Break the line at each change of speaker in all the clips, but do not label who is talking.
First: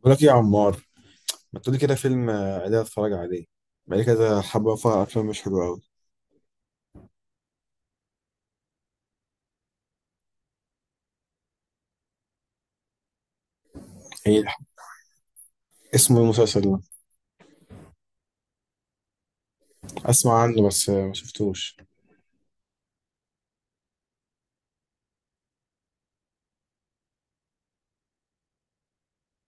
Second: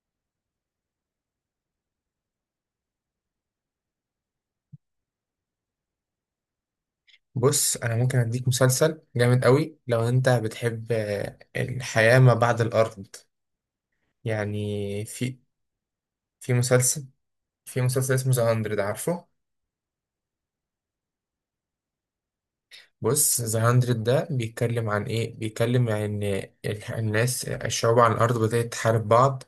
بقول لك إيه يا عمار؟ ما تقولي كده فيلم عادي اتفرج عليه. بقالي كده حبة فيها أفلام مش حلوة أوي.
بص، انا ممكن اديك مسلسل جامد قوي لو انت بتحب. الحياة ما بعد الارض.
إيه الح-
يعني في
اسمه إيه
في
المسلسل ده؟
مسلسل في مسلسل اسمه ذا 100، عارفه؟
أسمع عنه بس ما شفتوش.
بص، ذا 100 ده بيتكلم عن ان الناس، الشعوب على الارض بدأت تحارب بعض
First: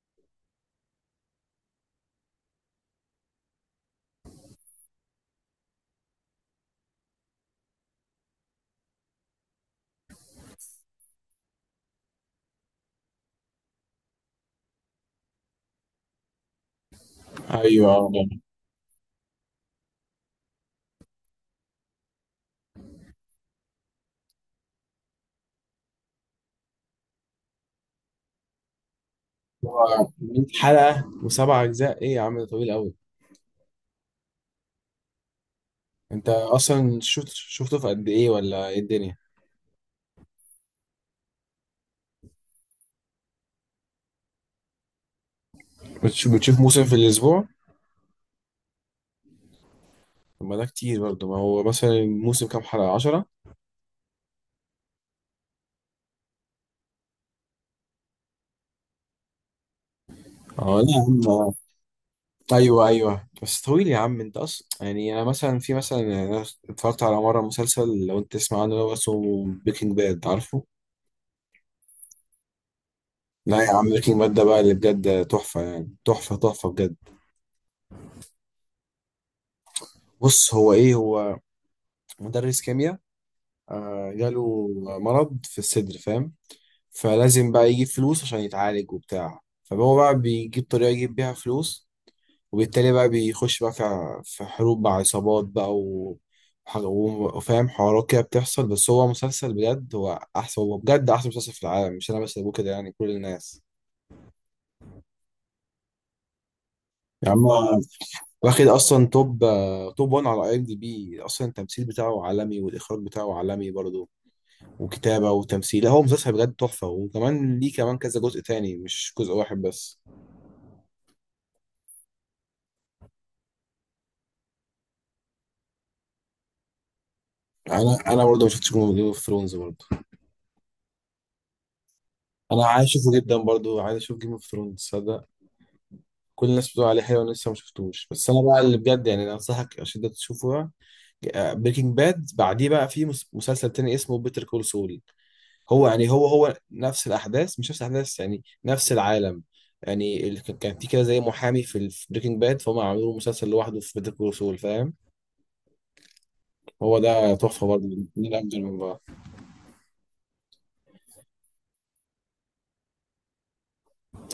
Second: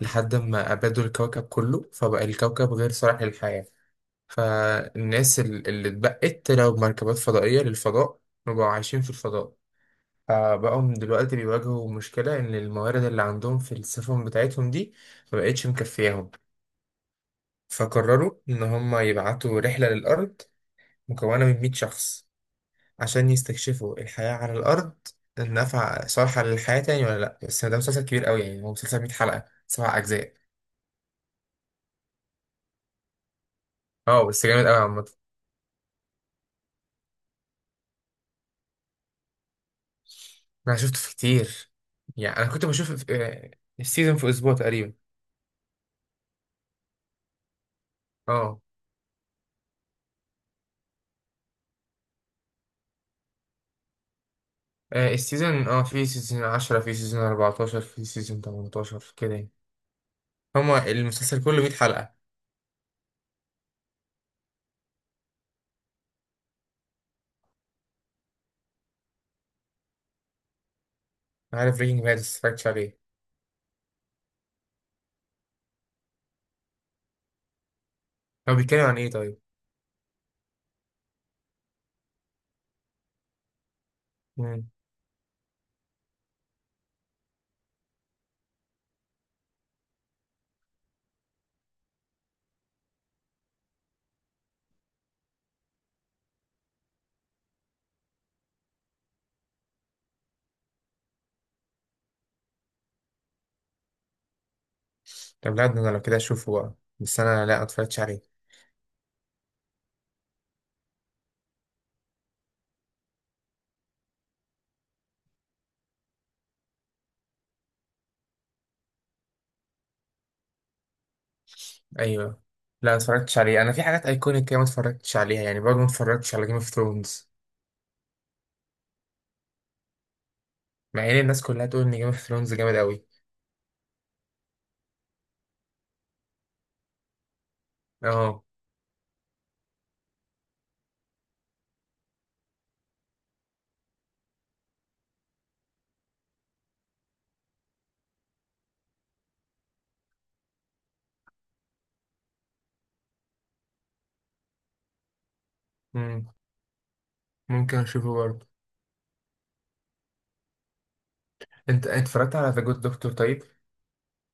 لحد ما ابادوا الكوكب كله، فبقى الكوكب غير صالح للحياة. فالناس اللي اتبقت طلعوا بمركبات فضائية للفضاء، وبقوا عايشين في الفضاء. فبقوا دلوقتي بيواجهوا مشكلة إن الموارد اللي عندهم في السفن بتاعتهم دي مبقتش مكفياهم.
أيوه
فقرروا إن هما يبعتوا رحلة للأرض مكونة من 100 شخص عشان يستكشفوا الحياة على الأرض، النفع صالحة للحياة تاني ولا لأ. بس ده مسلسل كبير أوي، يعني هو مسلسل 100 حلقة، سبع
هو
أجزاء.
100 حلقة وسبع أجزاء إيه يا عم؟ ده طويل أوي.
اه، بس جامد أوي عامة.
أنت أصلا شفته في قد إيه ولا إيه الدنيا؟
أنا شفته في كتير، يعني أنا كنت بشوف السيزون في أسبوع تقريبا.
بتشوف موسم في الأسبوع؟
اه.
طب ما ده كتير برضه، ما هو مثلا الموسم كام حلقة، 10؟
السيزون، في سيزون 10، في سيزون 14، في سيزون 18، كده يعني.
اه
هما
لا يا عم
المسلسل كله 100 حلقة.
ايوه ايوه، بس طويل يا عم. انت اصلا يعني انا مثلا يعني انا اتفرجت على مره مسلسل، لو انت تسمع عنه، اللي هو اسمه بريكنج باد، عارفه؟
أنا عارف بريكنج باد بس متفرجتش عليه.
لا يا عم، بريكنج باد ده بقى اللي بجد تحفه، يعني تحفه بجد.
هو بيتكلم عن إيه طيب؟
بص هو هو مدرس كيمياء، جاله
مم.
مرض في الصدر، فاهم؟ فلازم بقى يجيب فلوس عشان يتعالج وبتاع، فهو بقى بيجيب طريقه يجيب بيها فلوس. وبالتالي بقى بيخش بقى في حروب مع عصابات بقى و... وح- و- وفاهم حوارات كده بتحصل. بس هو مسلسل بجد، هو أحسن، هو بجد أحسن مسلسل في العالم، مش أنا بس اللي بقول كده يعني، كل الناس.
طب لا، ده أنا لو كده أشوفه بقى، بس
يا عم
أنا لا
هو
متفرجتش عليه.
واخد أصلا توب 1 على أي إم دي بي. أصلا التمثيل بتاعه عالمي، والإخراج بتاعه عالمي برضه، وكتابة وتمثيل، لا، هو مسلسل بجد تحفة. وكمان ليه كمان كذا جزء تاني، مش جزء واحد بس.
أيوه. لا متفرجتش عليه، أنا في حاجات أيكونيك كده متفرجتش عليها يعني، برضه متفرجتش على جيم اوف ثرونز.
أنا برضه ما شفتش جيم أوف ثرونز برضه.
مع إن الناس كلها تقول إن جيم اوف ثرونز
أنا
جامد
عايز
أوي.
أشوفه جدا برضه، عايز أشوف جيم أوف ثرونز. كل الناس بتقول عليه حلو، انا لسه ما شفتوش. بس انا
أه.
بقى اللي بجد يعني، انا انصحك اشد تشوفه بقى بريكنج باد. بعديه بقى في مسلسل تاني اسمه بيتر كول سول. هو يعني هو نفس الاحداث، مش نفس الاحداث يعني، نفس العالم. يعني كان في كده زي محامي في بريكنج باد، فهم عملوا له مسلسل لوحده في بيتر كول سول، فاهم؟
مم.
هو ده تحفه
ممكن
برضه.
أشوفه
من
برضه.
افضل من بعض.
أنت أنت اتفرجت على ذا جود دكتور طيب؟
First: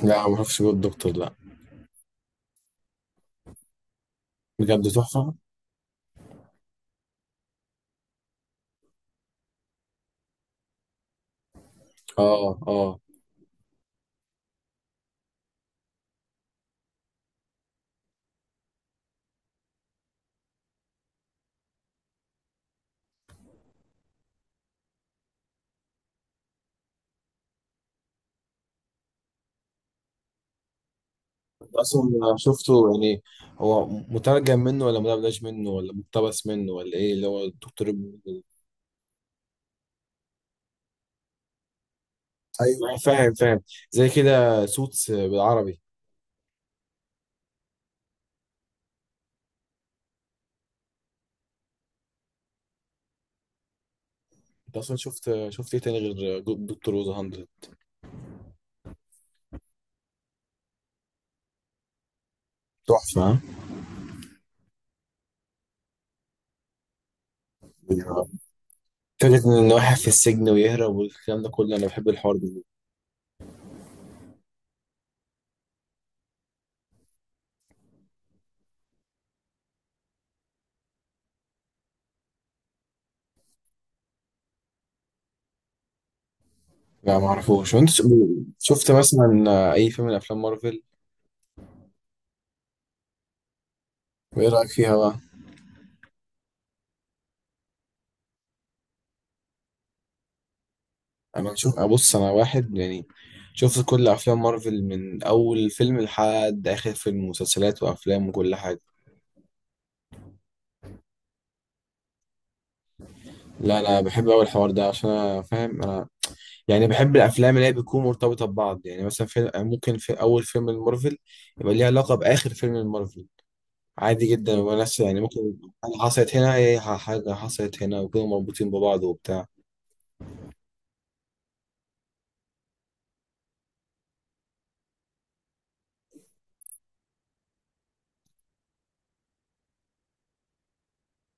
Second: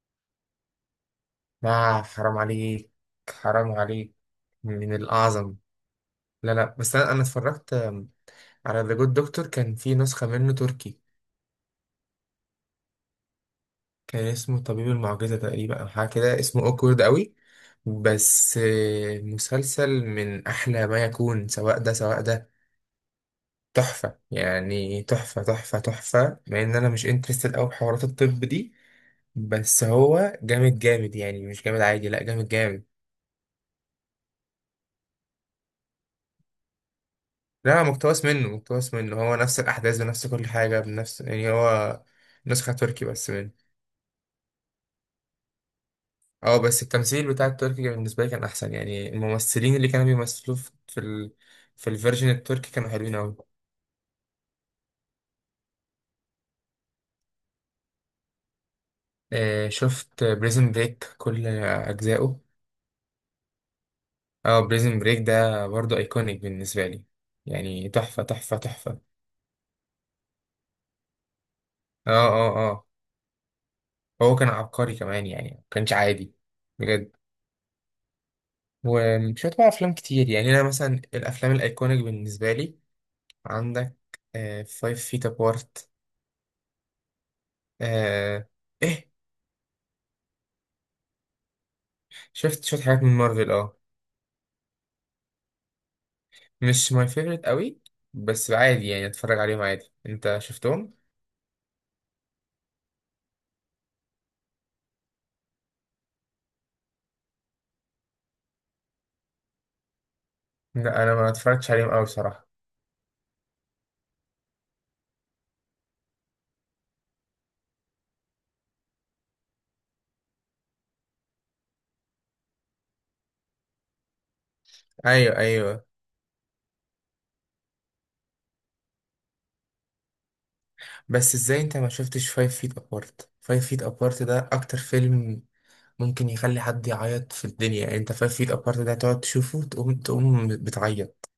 لا ما اعرفش الدكتور، لا.
آه، حرام عليك، حرام عليك،
بجد
من
تحفه.
الأعظم. لا لا، بس أنا اتفرجت على ذا جود دكتور، كان في نسخة منه تركي،
اه اه.
كان اسمه طبيب المعجزة تقريبا أو حاجة كده، اسمه أوكورد أوي. بس مسلسل من أحلى ما يكون، سواء ده سواء ده، تحفة يعني، تحفة تحفة تحفة. مع إن أنا مش انترستد أوي بحوارات الطب دي، بس هو جامد جامد يعني، مش جامد عادي، لا
اصلا
جامد جامد.
شفته يعني هو مترجم منه ولا مدبلج منه ولا مقتبس منه ولا ايه؟ اللي هو
لا،
الدكتور
مقتبس منه مقتبس منه، هو نفس الأحداث بنفس كل حاجة بنفس يعني، هو نسخة
ايوه
تركي بس.
فاهم فاهم. زي كده سوتس بالعربي.
اه، بس التمثيل بتاع التركي بالنسبة لي كان أحسن، يعني الممثلين اللي كانوا بيمثلوا في ال... في الفيرجن التركي كانوا حلوين أوي.
انت اصلا شفت ايه تاني غير دكتور روز 100؟
آه، شفت بريزن بريك كل أجزائه.
تحفة ها؟
اه، بريزن بريك ده برضه أيكونيك بالنسبة لي، يعني تحفة
ايوه.
تحفة تحفة.
فكرة ان واحد في السجن ويهرب والكلام ده كله، انا بحب
اه
الحوار
اه
ده.
اه. هو كان عبقري كمان يعني، ما كانش عادي، بجد. ومش بقى أفلام كتير يعني، أنا مثلا الأفلام الأيكونيك بالنسبة لي، عندك فايف فيت أبارت.
لا ما اعرفوش. وانت
آه.
شفت
إيه،
مثلا اي فيلم من افلام مارفل؟
شفت حاجات من مارفل، اه.
وايه رايك فيها بقى؟
مش ماي فيفورت قوي، بس عادي يعني، اتفرج عليهم عادي. انت شفتهم؟
انا نشوف ابص انا واحد يعني شفت كل افلام مارفل، من اول فيلم لحد اخر فيلم، مسلسلات وافلام وكل حاجه.
لا انا ما اتفرجتش عليهم قوي بصراحه.
لا انا بحب اول الحوار ده، عشان انا فاهم انا، يعني بحب الافلام اللي هي بتكون مرتبطه ببعض. يعني مثلا فيلم، ممكن في اول فيلم المارفل يبقى ليه علاقه باخر فيلم المارفل، عادي جدا. وناس يعني
ايوه
ممكن
ايوه.
حاجه حصلت هنا، هي حاجه حصلت هنا، وكانوا مربوطين ببعض وبتاع.
بس ازاي انت ما شفتش فايف فيت ابارت؟ فايف فيت ابارت ده اكتر فيلم ممكن يخلي حد يعيط في الدنيا يعني. انت فايف فيت ابارت ده تقعد تشوفه تقوم بتعيط،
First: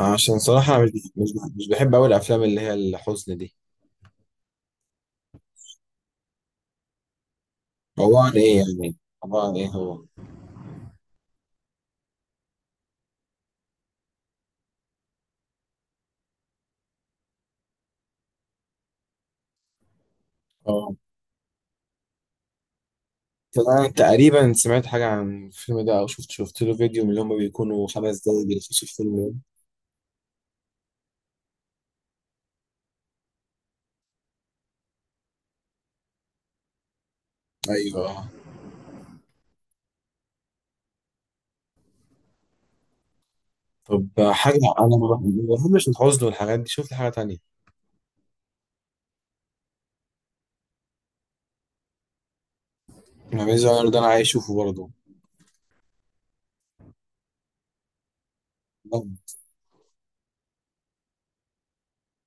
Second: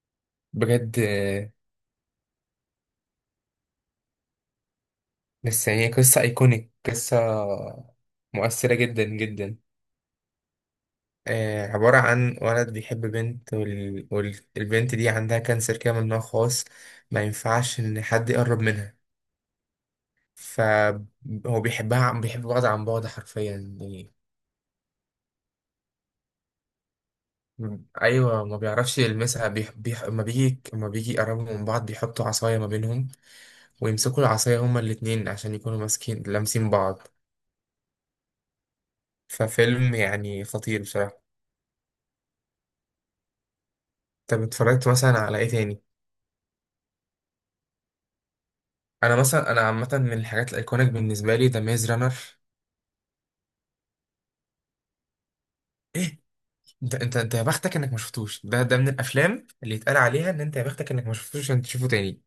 عشان صراحه انا
بجد.
مش مش بحب اول الافلام اللي هي الحزن دي.
بس يعني قصه ايكونيك، قصه
عباره عن ايه
مؤثره
يعني؟
جدا
عباره عن
جدا.
ايه هو؟
عبارة عن ولد بيحب بنت والبنت دي عندها كانسر كده من نوع خاص، ما ينفعش إن حد يقرب منها.
آه.
فهو بيحب بعض عن بعد حرفيا
فأنا
يعني.
تقريبا سمعت حاجة عن الفيلم ده، أو شفت له فيديو من اللي هما بيكونوا خمس
أيوة،
دقايق
ما
بيلخصوا
بيعرفش
الفيلم ده.
يلمسها، ما بيجي يقربوا من بعض، بيحطوا عصاية ما بينهم، ويمسكوا العصاية هما الاتنين عشان يكونوا ماسكين لامسين بعض.
أيوه.
ففيلم يعني خطير بصراحة.
طب
طب
حاجة أنا
اتفرجت مثلا على إيه
ما
تاني؟
بحبش الحزن والحاجات دي، شفت حاجة تانية؟
أنا مثلا، أنا عامة من الحاجات الأيكونيك بالنسبة لي ذا ميز رانر.
ما بيز ده أنا عايز أشوفه برضه.
انت يا بختك انك ما شفتوش، ده ده من
طب،
الافلام اللي يتقال عليها ان انت يا بختك انك ما شفتوش، عشان تشوفه تاني.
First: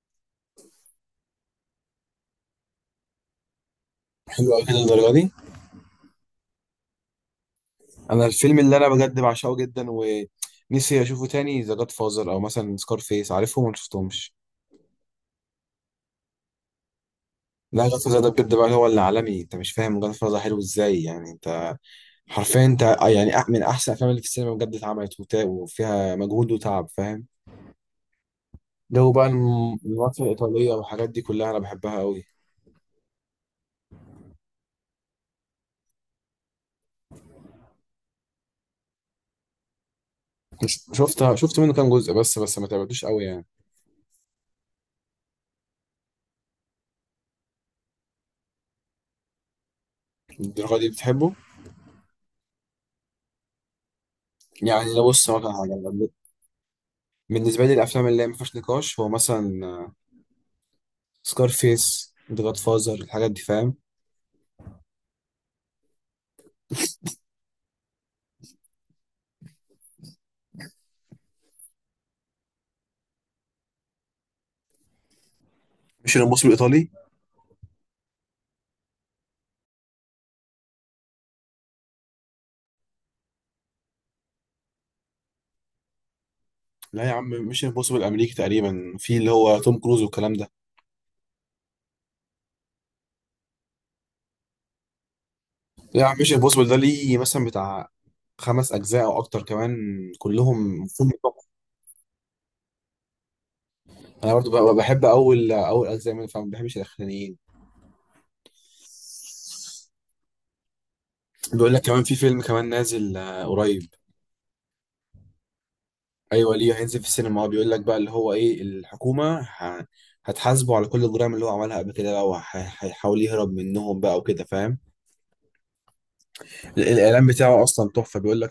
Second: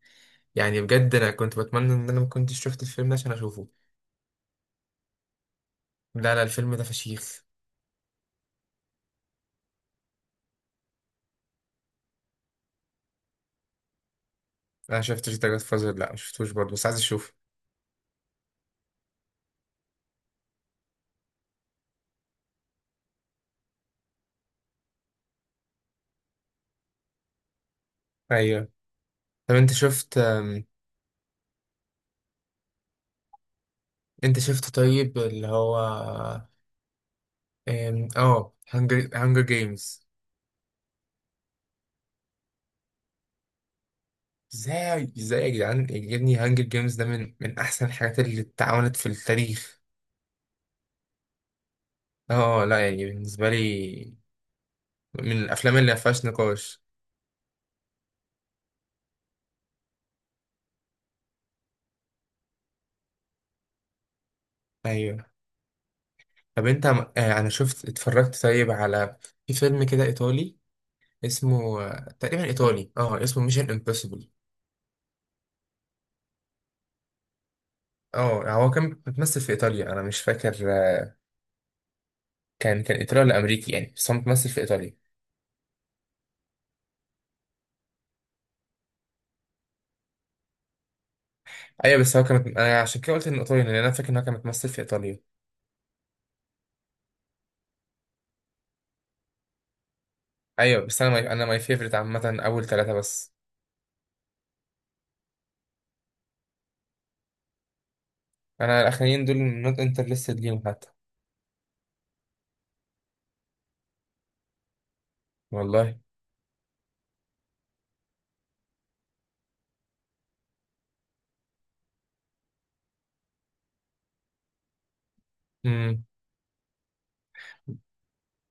يعني بجد انا كنت بتمنى ان انا ما كنتش شفت الفيلم ده عشان اشوفه.
حلو أوي كده الدرجة دي؟
لا لا، الفيلم ده فشيخ.
أنا الفيلم اللي أنا بجد بعشقه جدا ونفسي أشوفه تاني ذا جاد فازر، أو مثلا سكار فيس، عارفهم ولا مشفتهمش؟
انا شفتش ده جاد فازر، لا ما شفتوش برضه، بس عايز اشوفه.
لا جاد فازر ده بجد بقى هو اللي عالمي، أنت مش فاهم جاد فازر حلو إزاي يعني. حرفيا انت يعني، من احسن الافلام اللي في السينما بجد اتعملت، وتا- وفيها مجهود وتعب، فاهم؟
ايوه.
جو بقى
طب انت شفت
المافيا الايطاليه والحاجات دي كلها انا بحبها قوي.
انت شفت طيب اللي هو ام، اه هانجر جيمز؟
مش شفتها، شفت منه كام جزء بس، بس ما تعبتوش قوي يعني.
ازاي يا جدعان يا ابني، هانجر جيمز ده من احسن الحاجات اللي اتعملت في التاريخ.
الدرجه دي بتحبه؟
اه لا، يعني بالنسبه لي
يعني لو بص
من
مثلا حاجه
الافلام اللي ما
أنا،
فيهاش نقاش.
بالنسبه لي الافلام اللي هي ما فيهاش نقاش هو مثلا سكارفيس، ذا جاد فازر، الحاجات دي فاهم.
ايوه. طب انت انا شفت اتفرجت طيب، على في فيلم كده ايطالي اسمه تقريبا ايطالي، اه، اسمه ميشن امبوسيبل.
مش الامبوسيبل الايطالي؟
اه هو كان بيتمثل في ايطاليا، انا مش فاكر كان ايطالي ولا امريكي يعني، بس هو متمثل في ايطاليا.
لا يا عم، مش الامبوسيبل الامريكي تقريبا في اللي هو توم كروز والكلام ده؟
ايوه، بس هو كان، انا عشان كده قلت انه ايطالي لان انا فاكر ان هو كان متمثل في ايطاليا.
لا يا عم، مش الامبوسيبل ده ليه مثلا بتاع خمس اجزاء او اكتر كمان، كلهم
ايوه بس
مفهوم
انا انا
تحفة.
ماي فيفرت عامه اول ثلاثه بس.
انا برضو بحب اول اجزاء منه، فما بحبش الاخرانيين.
انا الاخرين دول نوت انترستد ليهم حتى.
بيقول لك كمان في فيلم كمان نازل قريب.
والله.
ايوه ليه، هينزل في السينما، هو بيقول لك بقى اللي هو ايه، الحكومه هتحاسبه على كل الجرائم اللي هو عملها قبل كده بقى، وهيحاول يهرب منهم بقى وكده، فاهم؟
امم.
الاعلان بتاعه اصلا تحفه، بيقول لك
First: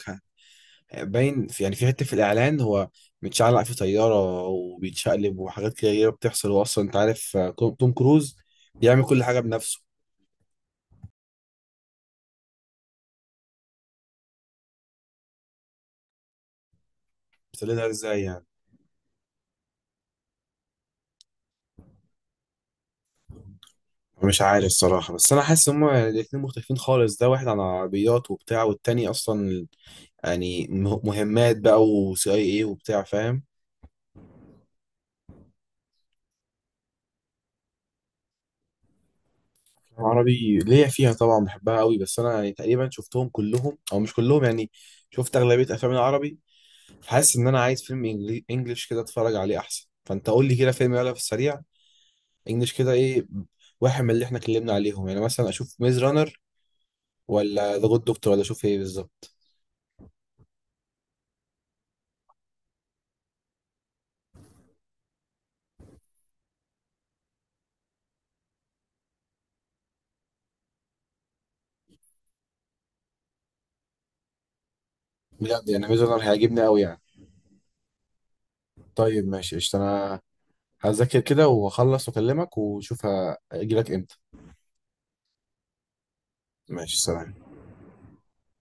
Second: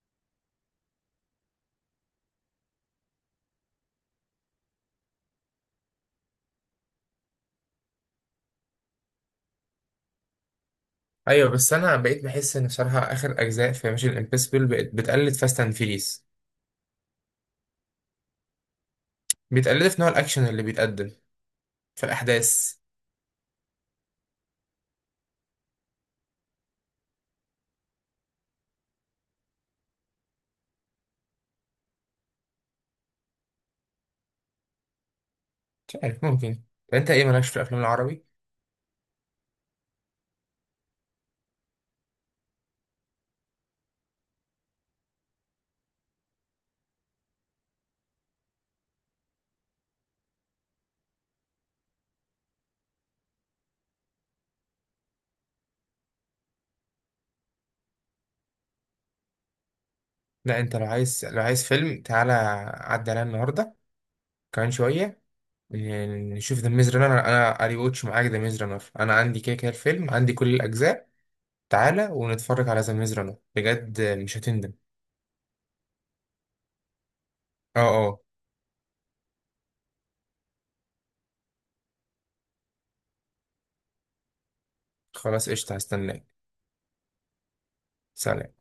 باين في يعني في حته في الاعلان، هو متشعلق في طياره وبيتشقلب وحاجات كده بتحصل. هو اصلا انت عارف، توم توم كروز بيعمل كل حاجه بنفسه.
ايوه، بس انا بقيت بحس ان بصراحه اخر اجزاء في ميشن امبوسيبل بقت بتقلد فاست اند فيريس.
بس ليه ده، ازاي يعني؟
بيتقلدوا في نوع الأكشن اللي بيتقدم في الأحداث.
مش عارف الصراحه، بس انا حاسس هما الاتنين مختلفين خالص، ده واحد عن عربيات وبتاع، والتاني اصلا يعني مهمات بقى وسي اي اي وبتاع، فاهم؟
مش عارف، ممكن. أنت إيه مالكش في الأفلام العربي؟
عربي ليا فيها طبعا، بحبها قوي، بس انا يعني تقريبا شفتهم كلهم او مش كلهم يعني، شفت اغلبيه افلام العربي. حاسس ان انا عايز فيلم انجليش كده اتفرج عليه احسن، فانت قول لي كده فيلم يلا في السريع، انجليش كده ايه، واحد من اللي احنا اتكلمنا عليهم، يعني مثلا اشوف ميز رانر، ولا ذا جود دكتور، ولا اشوف ايه بالظبط؟
لا، أنت لو عايز، لو عايز فيلم تعالى، عدى عليا النهاردة كمان شوية، نشوف ذا ميز رانر. أنا أري واتش معاك ذا ميز رانر، أنا عندي كده كده الفيلم، عندي كل الأجزاء. تعالى ونتفرج على ذا ميز رانر، بجد مش هتندم.
بجد يعني ميز رانر هيعجبني قوي يعني؟
أه أه.
طيب ماشي قشطة، انا هذاكر كده واخلص واكلمك واشوف هاجي لك امتى.
خلاص قشطة هستناك.
ماشي سلام.
سلام.